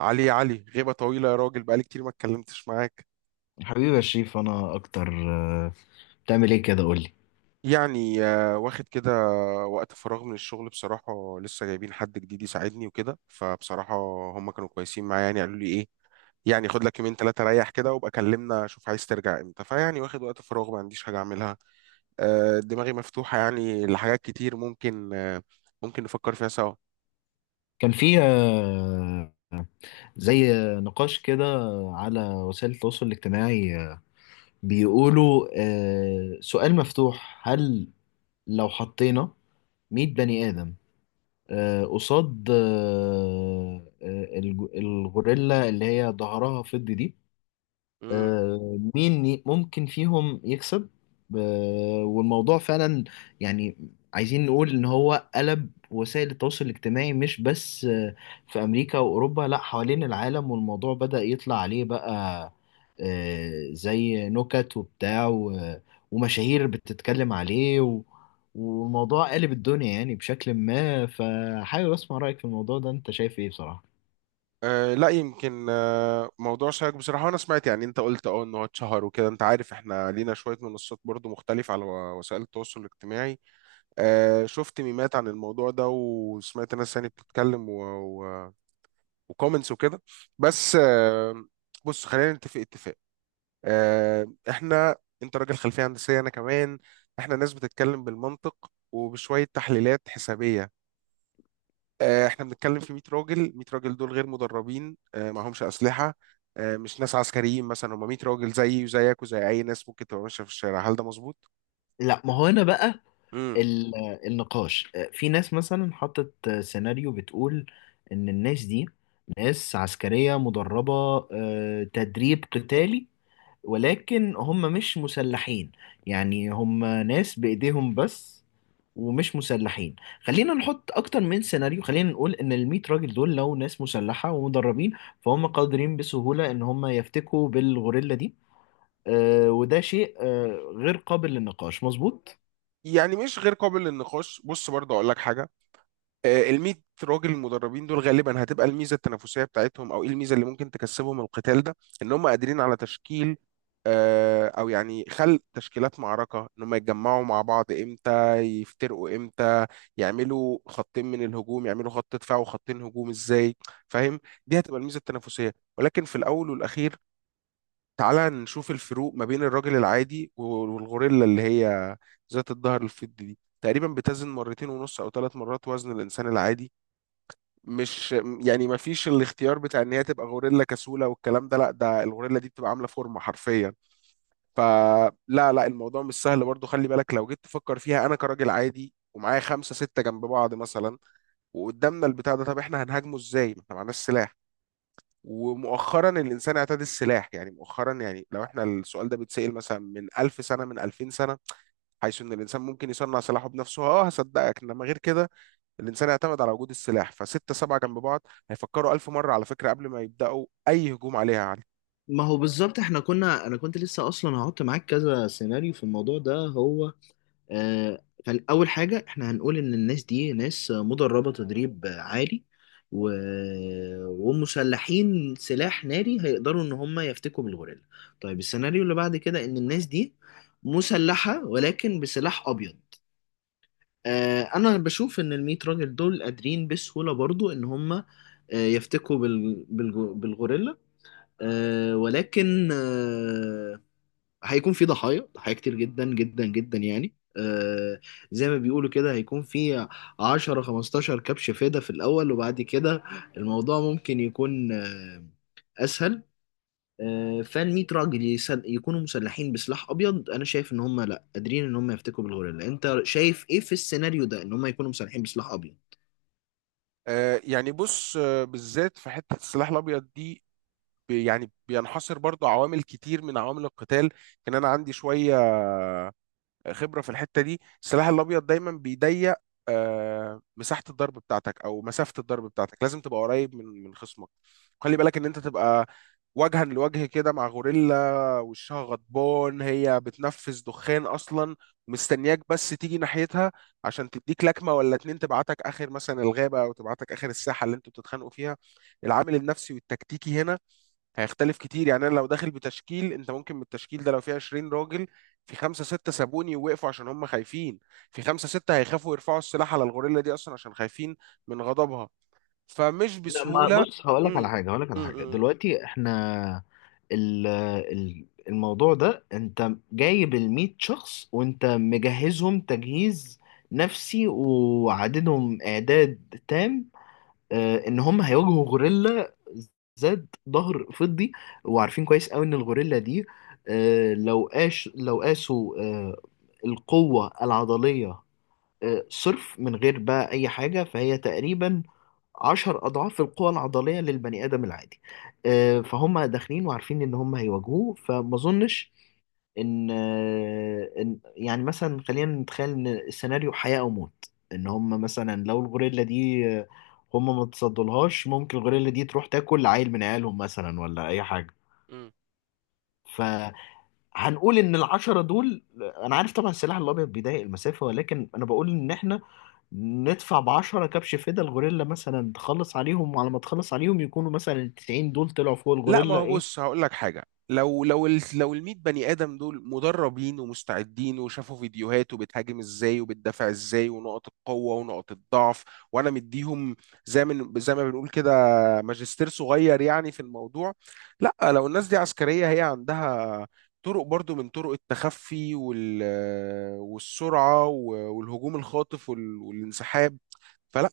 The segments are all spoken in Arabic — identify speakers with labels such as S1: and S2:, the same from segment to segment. S1: علي يا علي، غيبة طويلة يا راجل. بقالي كتير ما اتكلمتش معاك.
S2: حبيبي يا شريف، انا اكتر. بتعمل ايه كده؟ قولي.
S1: يعني واخد كده وقت فراغ من الشغل، بصراحة. لسه جايبين حد جديد يساعدني وكده، فبصراحة هم كانوا كويسين معايا. يعني قالوا لي ايه، يعني خد لك يومين ثلاثة ريح كده وابقى كلمنا شوف عايز ترجع امتى. فيعني واخد وقت فراغ ما عنديش حاجة اعملها. دماغي مفتوحة يعني لحاجات كتير، ممكن نفكر فيها سوا.
S2: كان في زي نقاش كده على وسائل التواصل الاجتماعي. بيقولوا سؤال مفتوح: هل لو حطينا 100 بني آدم قصاد الغوريلا اللي هي ظهرها فضي دي،
S1: مم.
S2: مين ممكن فيهم يكسب؟ والموضوع فعلا يعني عايزين نقول ان هو قلب وسائل التواصل الاجتماعي مش بس في امريكا واوروبا، لا، حوالين العالم. والموضوع بدأ يطلع عليه بقى زي نكت وبتاع ومشاهير بتتكلم عليه والموضوع قالب الدنيا يعني بشكل ما. فحابب اسمع رأيك في الموضوع ده. انت شايف ايه بصراحة؟
S1: أه، لا يمكن، موضوع شائك بصراحة. وأنا سمعت، يعني أنت قلت إن هو اتشهر وكده. أنت عارف إحنا لينا شوية منصات برضو مختلفة على وسائل التواصل الاجتماعي. أه شفت ميمات عن الموضوع ده، وسمعت ناس يعني بتتكلم و... وكومنتس وكده. بس بص، خلينا نتفق اتفاق. إحنا، أنت راجل خلفية هندسية، أنا كمان. إحنا ناس بتتكلم بالمنطق وبشوية تحليلات حسابية. احنا بنتكلم في 100 راجل، 100 راجل دول غير مدربين، معهمش اسلحه. مش ناس عسكريين مثلا، هم 100 راجل زيي وزيك وزي اي ناس ممكن تبقى ماشيه في الشارع. هل ده مظبوط؟
S2: لا، ما هو هنا بقى
S1: امم
S2: ال- النقاش. في ناس مثلا حطت سيناريو بتقول ان الناس دي ناس عسكرية مدربة تدريب قتالي، ولكن هم مش مسلحين. يعني هم ناس بإيديهم بس، ومش مسلحين. خلينا نحط اكتر من سيناريو. خلينا نقول ان الميت راجل دول لو ناس مسلحة ومدربين، فهم قادرين بسهولة ان هم يفتكوا بالغوريلا دي. وده شيء غير قابل للنقاش، مظبوط؟
S1: يعني مش غير قابل للنقاش. بص برضه اقول لك حاجه. ال 100 راجل المدربين دول غالبا هتبقى الميزه التنافسيه بتاعتهم، او ايه الميزه اللي ممكن تكسبهم القتال ده؟ ان هم قادرين على تشكيل، او يعني خلق تشكيلات معركه. ان هم يتجمعوا مع بعض امتى، يفترقوا امتى، يعملوا خطين من الهجوم، يعملوا خط دفاع وخطين هجوم ازاي. فاهم؟ دي هتبقى الميزه التنافسيه. ولكن في الاول والاخير، تعالى نشوف الفروق ما بين الراجل العادي والغوريلا اللي هي ذات الظهر الفضي دي. تقريبا بتزن مرتين ونص او ثلاث مرات وزن الانسان العادي. مش يعني ما فيش الاختيار بتاع ان هي تبقى غوريلا كسوله والكلام ده، لا، ده الغوريلا دي بتبقى عامله فورمه حرفيا. فلا لا لا، الموضوع مش سهل برضو. خلي بالك لو جيت تفكر فيها، انا كراجل عادي ومعايا خمسة ستة جنب بعض مثلا، وقدامنا البتاع ده، طب احنا هنهاجمه ازاي؟ ما احنا معناش سلاح. ومؤخرا الانسان اعتاد السلاح، يعني مؤخرا، يعني لو احنا السؤال ده بيتسأل مثلا من 1000 سنة، من 2000 سنة حيث ان الانسان ممكن يصنع سلاحه بنفسه، اه هصدقك. انما غير كده، الانسان اعتمد على وجود السلاح. فستة سبعة جنب بعض هيفكروا 1000 مرة على فكرة قبل ما يبدأوا اي هجوم عليها، يا علي.
S2: ما هو بالظبط. احنا كنا، انا كنت لسه اصلا هحط معاك كذا سيناريو في الموضوع ده. هو اول حاجه احنا هنقول ان الناس دي ناس مدربه تدريب عالي و... ومسلحين سلاح ناري، هيقدروا ان هم يفتكوا بالغوريلا. طيب، السيناريو اللي بعد كده ان الناس دي مسلحه ولكن بسلاح ابيض. انا بشوف ان الميت راجل دول قادرين بسهوله برضو ان هم يفتكوا بالغوريلا، ولكن هيكون في ضحايا ضحايا كتير جدا جدا جدا يعني. زي ما بيقولوا كده هيكون في 10 15 كبش فدا في الأول، وبعد كده الموضوع ممكن يكون أسهل. فال 100 راجل يكونوا مسلحين بسلاح أبيض، أنا شايف إن هم لأ، قادرين إن هم يفتكوا بالغوريلا. أنت شايف إيه في السيناريو ده، إن هم يكونوا مسلحين بسلاح أبيض؟
S1: آه يعني بص، بالذات في حتة السلاح الابيض دي، يعني بينحصر برضو عوامل كتير من عوامل القتال. ان انا عندي شوية خبره في الحته دي. السلاح الابيض دايما بيضيق مساحه الضرب بتاعتك او مسافه الضرب بتاعتك. لازم تبقى قريب من خصمك. خلي بالك ان انت تبقى وجها لوجه كده مع غوريلا وشها غضبان، هي بتنفس دخان اصلا، مستنياك بس تيجي ناحيتها عشان تديك لكمه ولا اتنين تبعتك اخر مثلا الغابه، او تبعتك اخر الساحه اللي انتوا بتتخانقوا فيها. العامل النفسي والتكتيكي هنا هيختلف كتير. يعني انا لو داخل بتشكيل، انت ممكن من التشكيل ده لو فيه 20 راجل، في خمسة ستة سابوني ووقفوا عشان هم خايفين، في خمسة ستة هيخافوا يرفعوا السلاح على الغوريلا دي اصلا عشان خايفين من غضبها. فمش
S2: لا، ما
S1: بسهولة.
S2: بص، هقول لك على
S1: امم،
S2: حاجه. هقول لك على
S1: امم،
S2: حاجه دلوقتي. احنا ال ال الموضوع ده انت جايب ال 100 شخص وانت مجهزهم تجهيز نفسي وعددهم اعداد تام، اه ان هم هيواجهوا غوريلا ذات ظهر فضي، وعارفين كويس قوي ان الغوريلا دي، اه لو قاسوا اه القوه العضليه صرف من غير بقى أي حاجة، فهي تقريبا عشر أضعاف القوة العضلية للبني آدم العادي. فهم داخلين وعارفين إن هم هيواجهوه، فما أظنش إن إن يعني، مثلا خلينا نتخيل إن السيناريو حياة أو موت. إن هم مثلا لو الغوريلا دي هم ما تصدلهاش، ممكن الغوريلا دي تروح تاكل عيل من عيالهم مثلا ولا أي حاجة.
S1: امم.
S2: ف هنقول ان العشرة دول، انا عارف طبعا السلاح الابيض بيضايق المسافة، ولكن انا بقول ان احنا ندفع بعشرة كبش فدا، الغوريلا مثلا تخلص عليهم، وعلى ما تخلص عليهم يكونوا مثلا التسعين دول طلعوا فوق
S1: لا، ما
S2: الغوريلا.
S1: هو
S2: ايه؟
S1: بص هقول لك حاجه. لو ال 100 بني ادم دول مدربين ومستعدين وشافوا فيديوهات وبتهاجم ازاي وبتدافع ازاي ونقط القوه ونقط الضعف، وانا مديهم زي ما بنقول كده ماجستير صغير يعني في الموضوع. لا، لو الناس دي عسكريه، هي عندها طرق برضو من طرق التخفي والسرعه والهجوم الخاطف والانسحاب. فلا.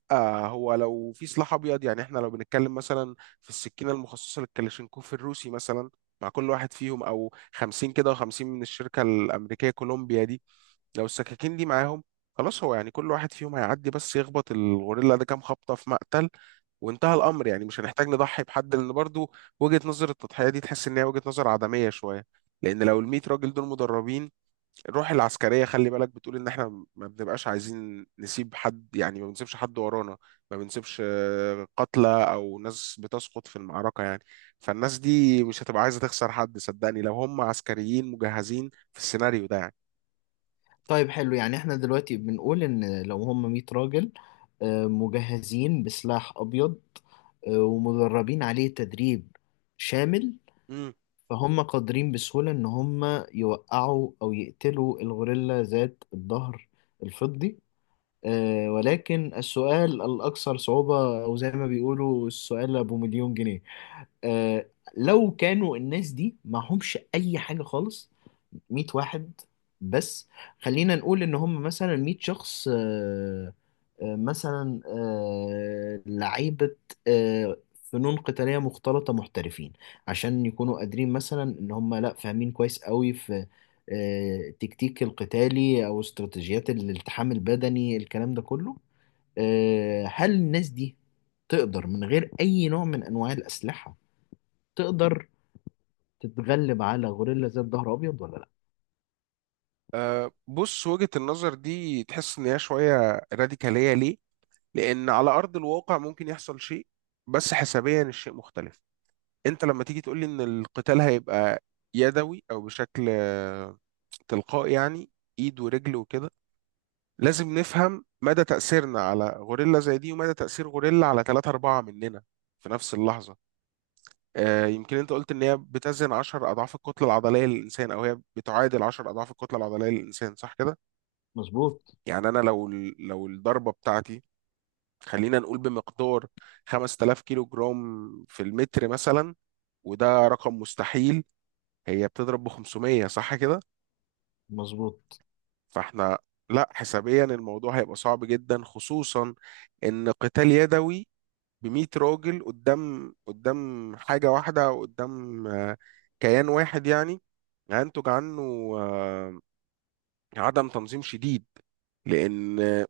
S1: هو لو في سلاح ابيض، يعني احنا لو بنتكلم مثلا في السكينه المخصصه للكلاشينكوف الروسي مثلا مع كل واحد فيهم، او 50 كده و50 من الشركه الامريكيه كولومبيا دي، لو السكاكين دي معاهم، خلاص. هو يعني كل واحد فيهم هيعدي بس يخبط الغوريلا ده كام خبطه في مقتل وانتهى الامر. يعني مش هنحتاج نضحي بحد، لان برضو وجهه نظر التضحيه دي تحس ان هي وجهه نظر عدميه شويه. لان لو ال 100 راجل دول مدربين، الروح العسكرية خلي بالك بتقول إن إحنا ما بنبقاش عايزين نسيب حد. يعني ما بنسيبش حد ورانا، ما بنسيبش قتلى أو ناس بتسقط في المعركة يعني. فالناس دي مش هتبقى عايزة تخسر حد، صدقني، لو هم عسكريين مجهزين في السيناريو ده يعني.
S2: طيب، حلو. يعني احنا دلوقتي بنقول ان لو هم 100 راجل مجهزين بسلاح ابيض ومدربين عليه تدريب شامل،
S1: مم.
S2: فهم قادرين بسهولة ان هم يوقعوا او يقتلوا الغوريلا ذات الظهر الفضي. ولكن السؤال الأكثر صعوبة، أو زي ما بيقولوا السؤال أبو مليون جنيه، آه، لو كانوا الناس دي معهمش أي حاجة خالص. 100 واحد بس. خلينا نقول ان هم مثلا 100 شخص، مثلا لعيبة آه، فنون قتالية مختلطة محترفين، عشان يكونوا قادرين مثلا، ان هم لا، فاهمين كويس قوي في التكتيك القتالي او استراتيجيات الالتحام البدني الكلام ده كله. هل الناس دي تقدر من غير اي نوع من انواع الاسلحة، تقدر تتغلب على غوريلا ذات ظهر ابيض ولا لا؟
S1: أه بص، وجهة النظر دي تحس إن هي شوية راديكالية. ليه؟ لأن على أرض الواقع ممكن يحصل شيء، بس حسابيا الشيء مختلف. أنت لما تيجي تقولي إن القتال هيبقى يدوي أو بشكل تلقائي يعني، ايد ورجل وكده، لازم نفهم مدى تأثيرنا على غوريلا زي دي، ومدى تأثير غوريلا على ثلاثة أربعة مننا في نفس اللحظة. آه يمكن أنت قلت إن هي بتزن 10 أضعاف الكتلة العضلية للإنسان، أو هي بتعادل 10 أضعاف الكتلة العضلية للإنسان، صح كده؟
S2: مظبوط.
S1: يعني أنا لو الضربة بتاعتي، خلينا نقول بمقدار 5000 كيلو جرام في المتر مثلا، وده رقم مستحيل، هي بتضرب ب 500، صح كده؟
S2: مظبوط.
S1: فاحنا، لا، حسابيا الموضوع هيبقى صعب جدا. خصوصا ان قتال يدوي ب 100 راجل قدام حاجة واحدة او قدام كيان واحد يعني، هينتج عنه آه، عدم تنظيم شديد. لان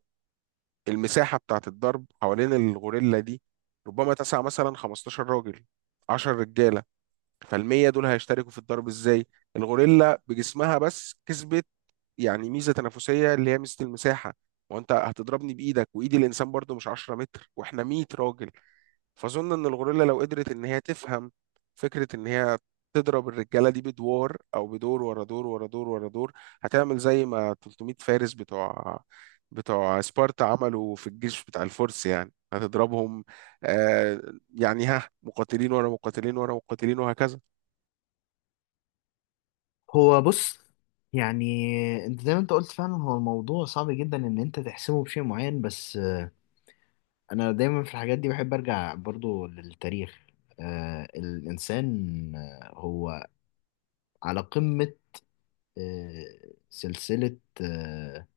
S1: المساحة بتاعت الضرب حوالين الغوريلا دي ربما تسع مثلا 15 راجل، 10 رجالة. فالمية دول هيشتركوا في الضرب ازاي؟ الغوريلا بجسمها بس كسبت يعني ميزة تنافسية، اللي هي ميزة المساحة. وانت هتضربني بايدك، وايد الانسان برضو مش 10 متر، واحنا 100 راجل. فاظن ان الغوريلا لو قدرت ان هي تفهم فكرة ان هي تضرب الرجالة دي بدوار، او بدور ورا دور ورا دور ورا دور، هتعمل زي ما 300 فارس بتوع سبارتا عملوا في الجيش بتاع الفرس. يعني هتضربهم، آه يعني ها، مقاتلين ورا مقاتلين ورا مقاتلين وهكذا.
S2: هو بص، يعني انت زي ما انت قلت فعلا، هو الموضوع صعب جدا ان انت تحسمه بشيء معين، بس انا دايما في الحاجات دي بحب ارجع برضو للتاريخ. الانسان هو على قمة سلسلة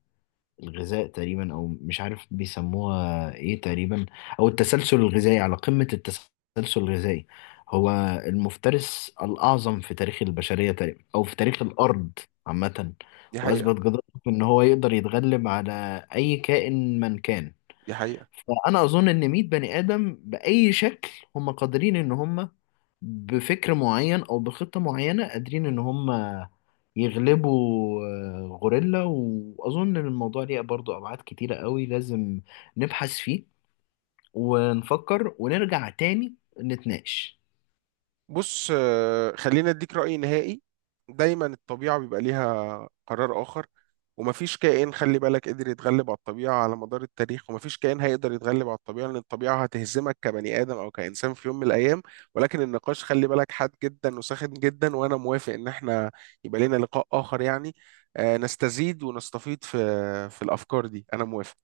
S2: الغذاء تقريبا، او مش عارف بيسموها ايه تقريبا، او التسلسل الغذائي، على قمة التسلسل الغذائي. هو المفترس الاعظم في تاريخ البشرية تقريبا، او في تاريخ الارض عامة،
S1: دي حقيقة.
S2: واثبت جدارته ان هو يقدر يتغلب على اي كائن من كان.
S1: دي حقيقة.
S2: فانا اظن ان 100 بني ادم باي شكل هم قادرين، ان هم بفكر معين او بخطه معينه قادرين ان هم يغلبوا غوريلا. واظن ان الموضوع ليه برضو ابعاد كتيره قوي، لازم نبحث فيه ونفكر ونرجع تاني نتناقش.
S1: بص، خلينا اديك رأي نهائي. دايما الطبيعة بيبقى ليها قرار آخر، ومفيش كائن خلي بالك قدر يتغلب على الطبيعة على مدار التاريخ، ومفيش كائن هيقدر يتغلب على الطبيعة، لأن الطبيعة هتهزمك كبني آدم أو كإنسان في يوم من الأيام. ولكن النقاش خلي بالك حاد جدا وساخن جدا، وأنا موافق إن احنا يبقى لنا لقاء آخر يعني نستزيد ونستفيد في الأفكار دي. أنا موافق.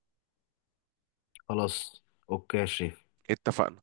S2: خلاص، اوكي يا شريف.
S1: اتفقنا.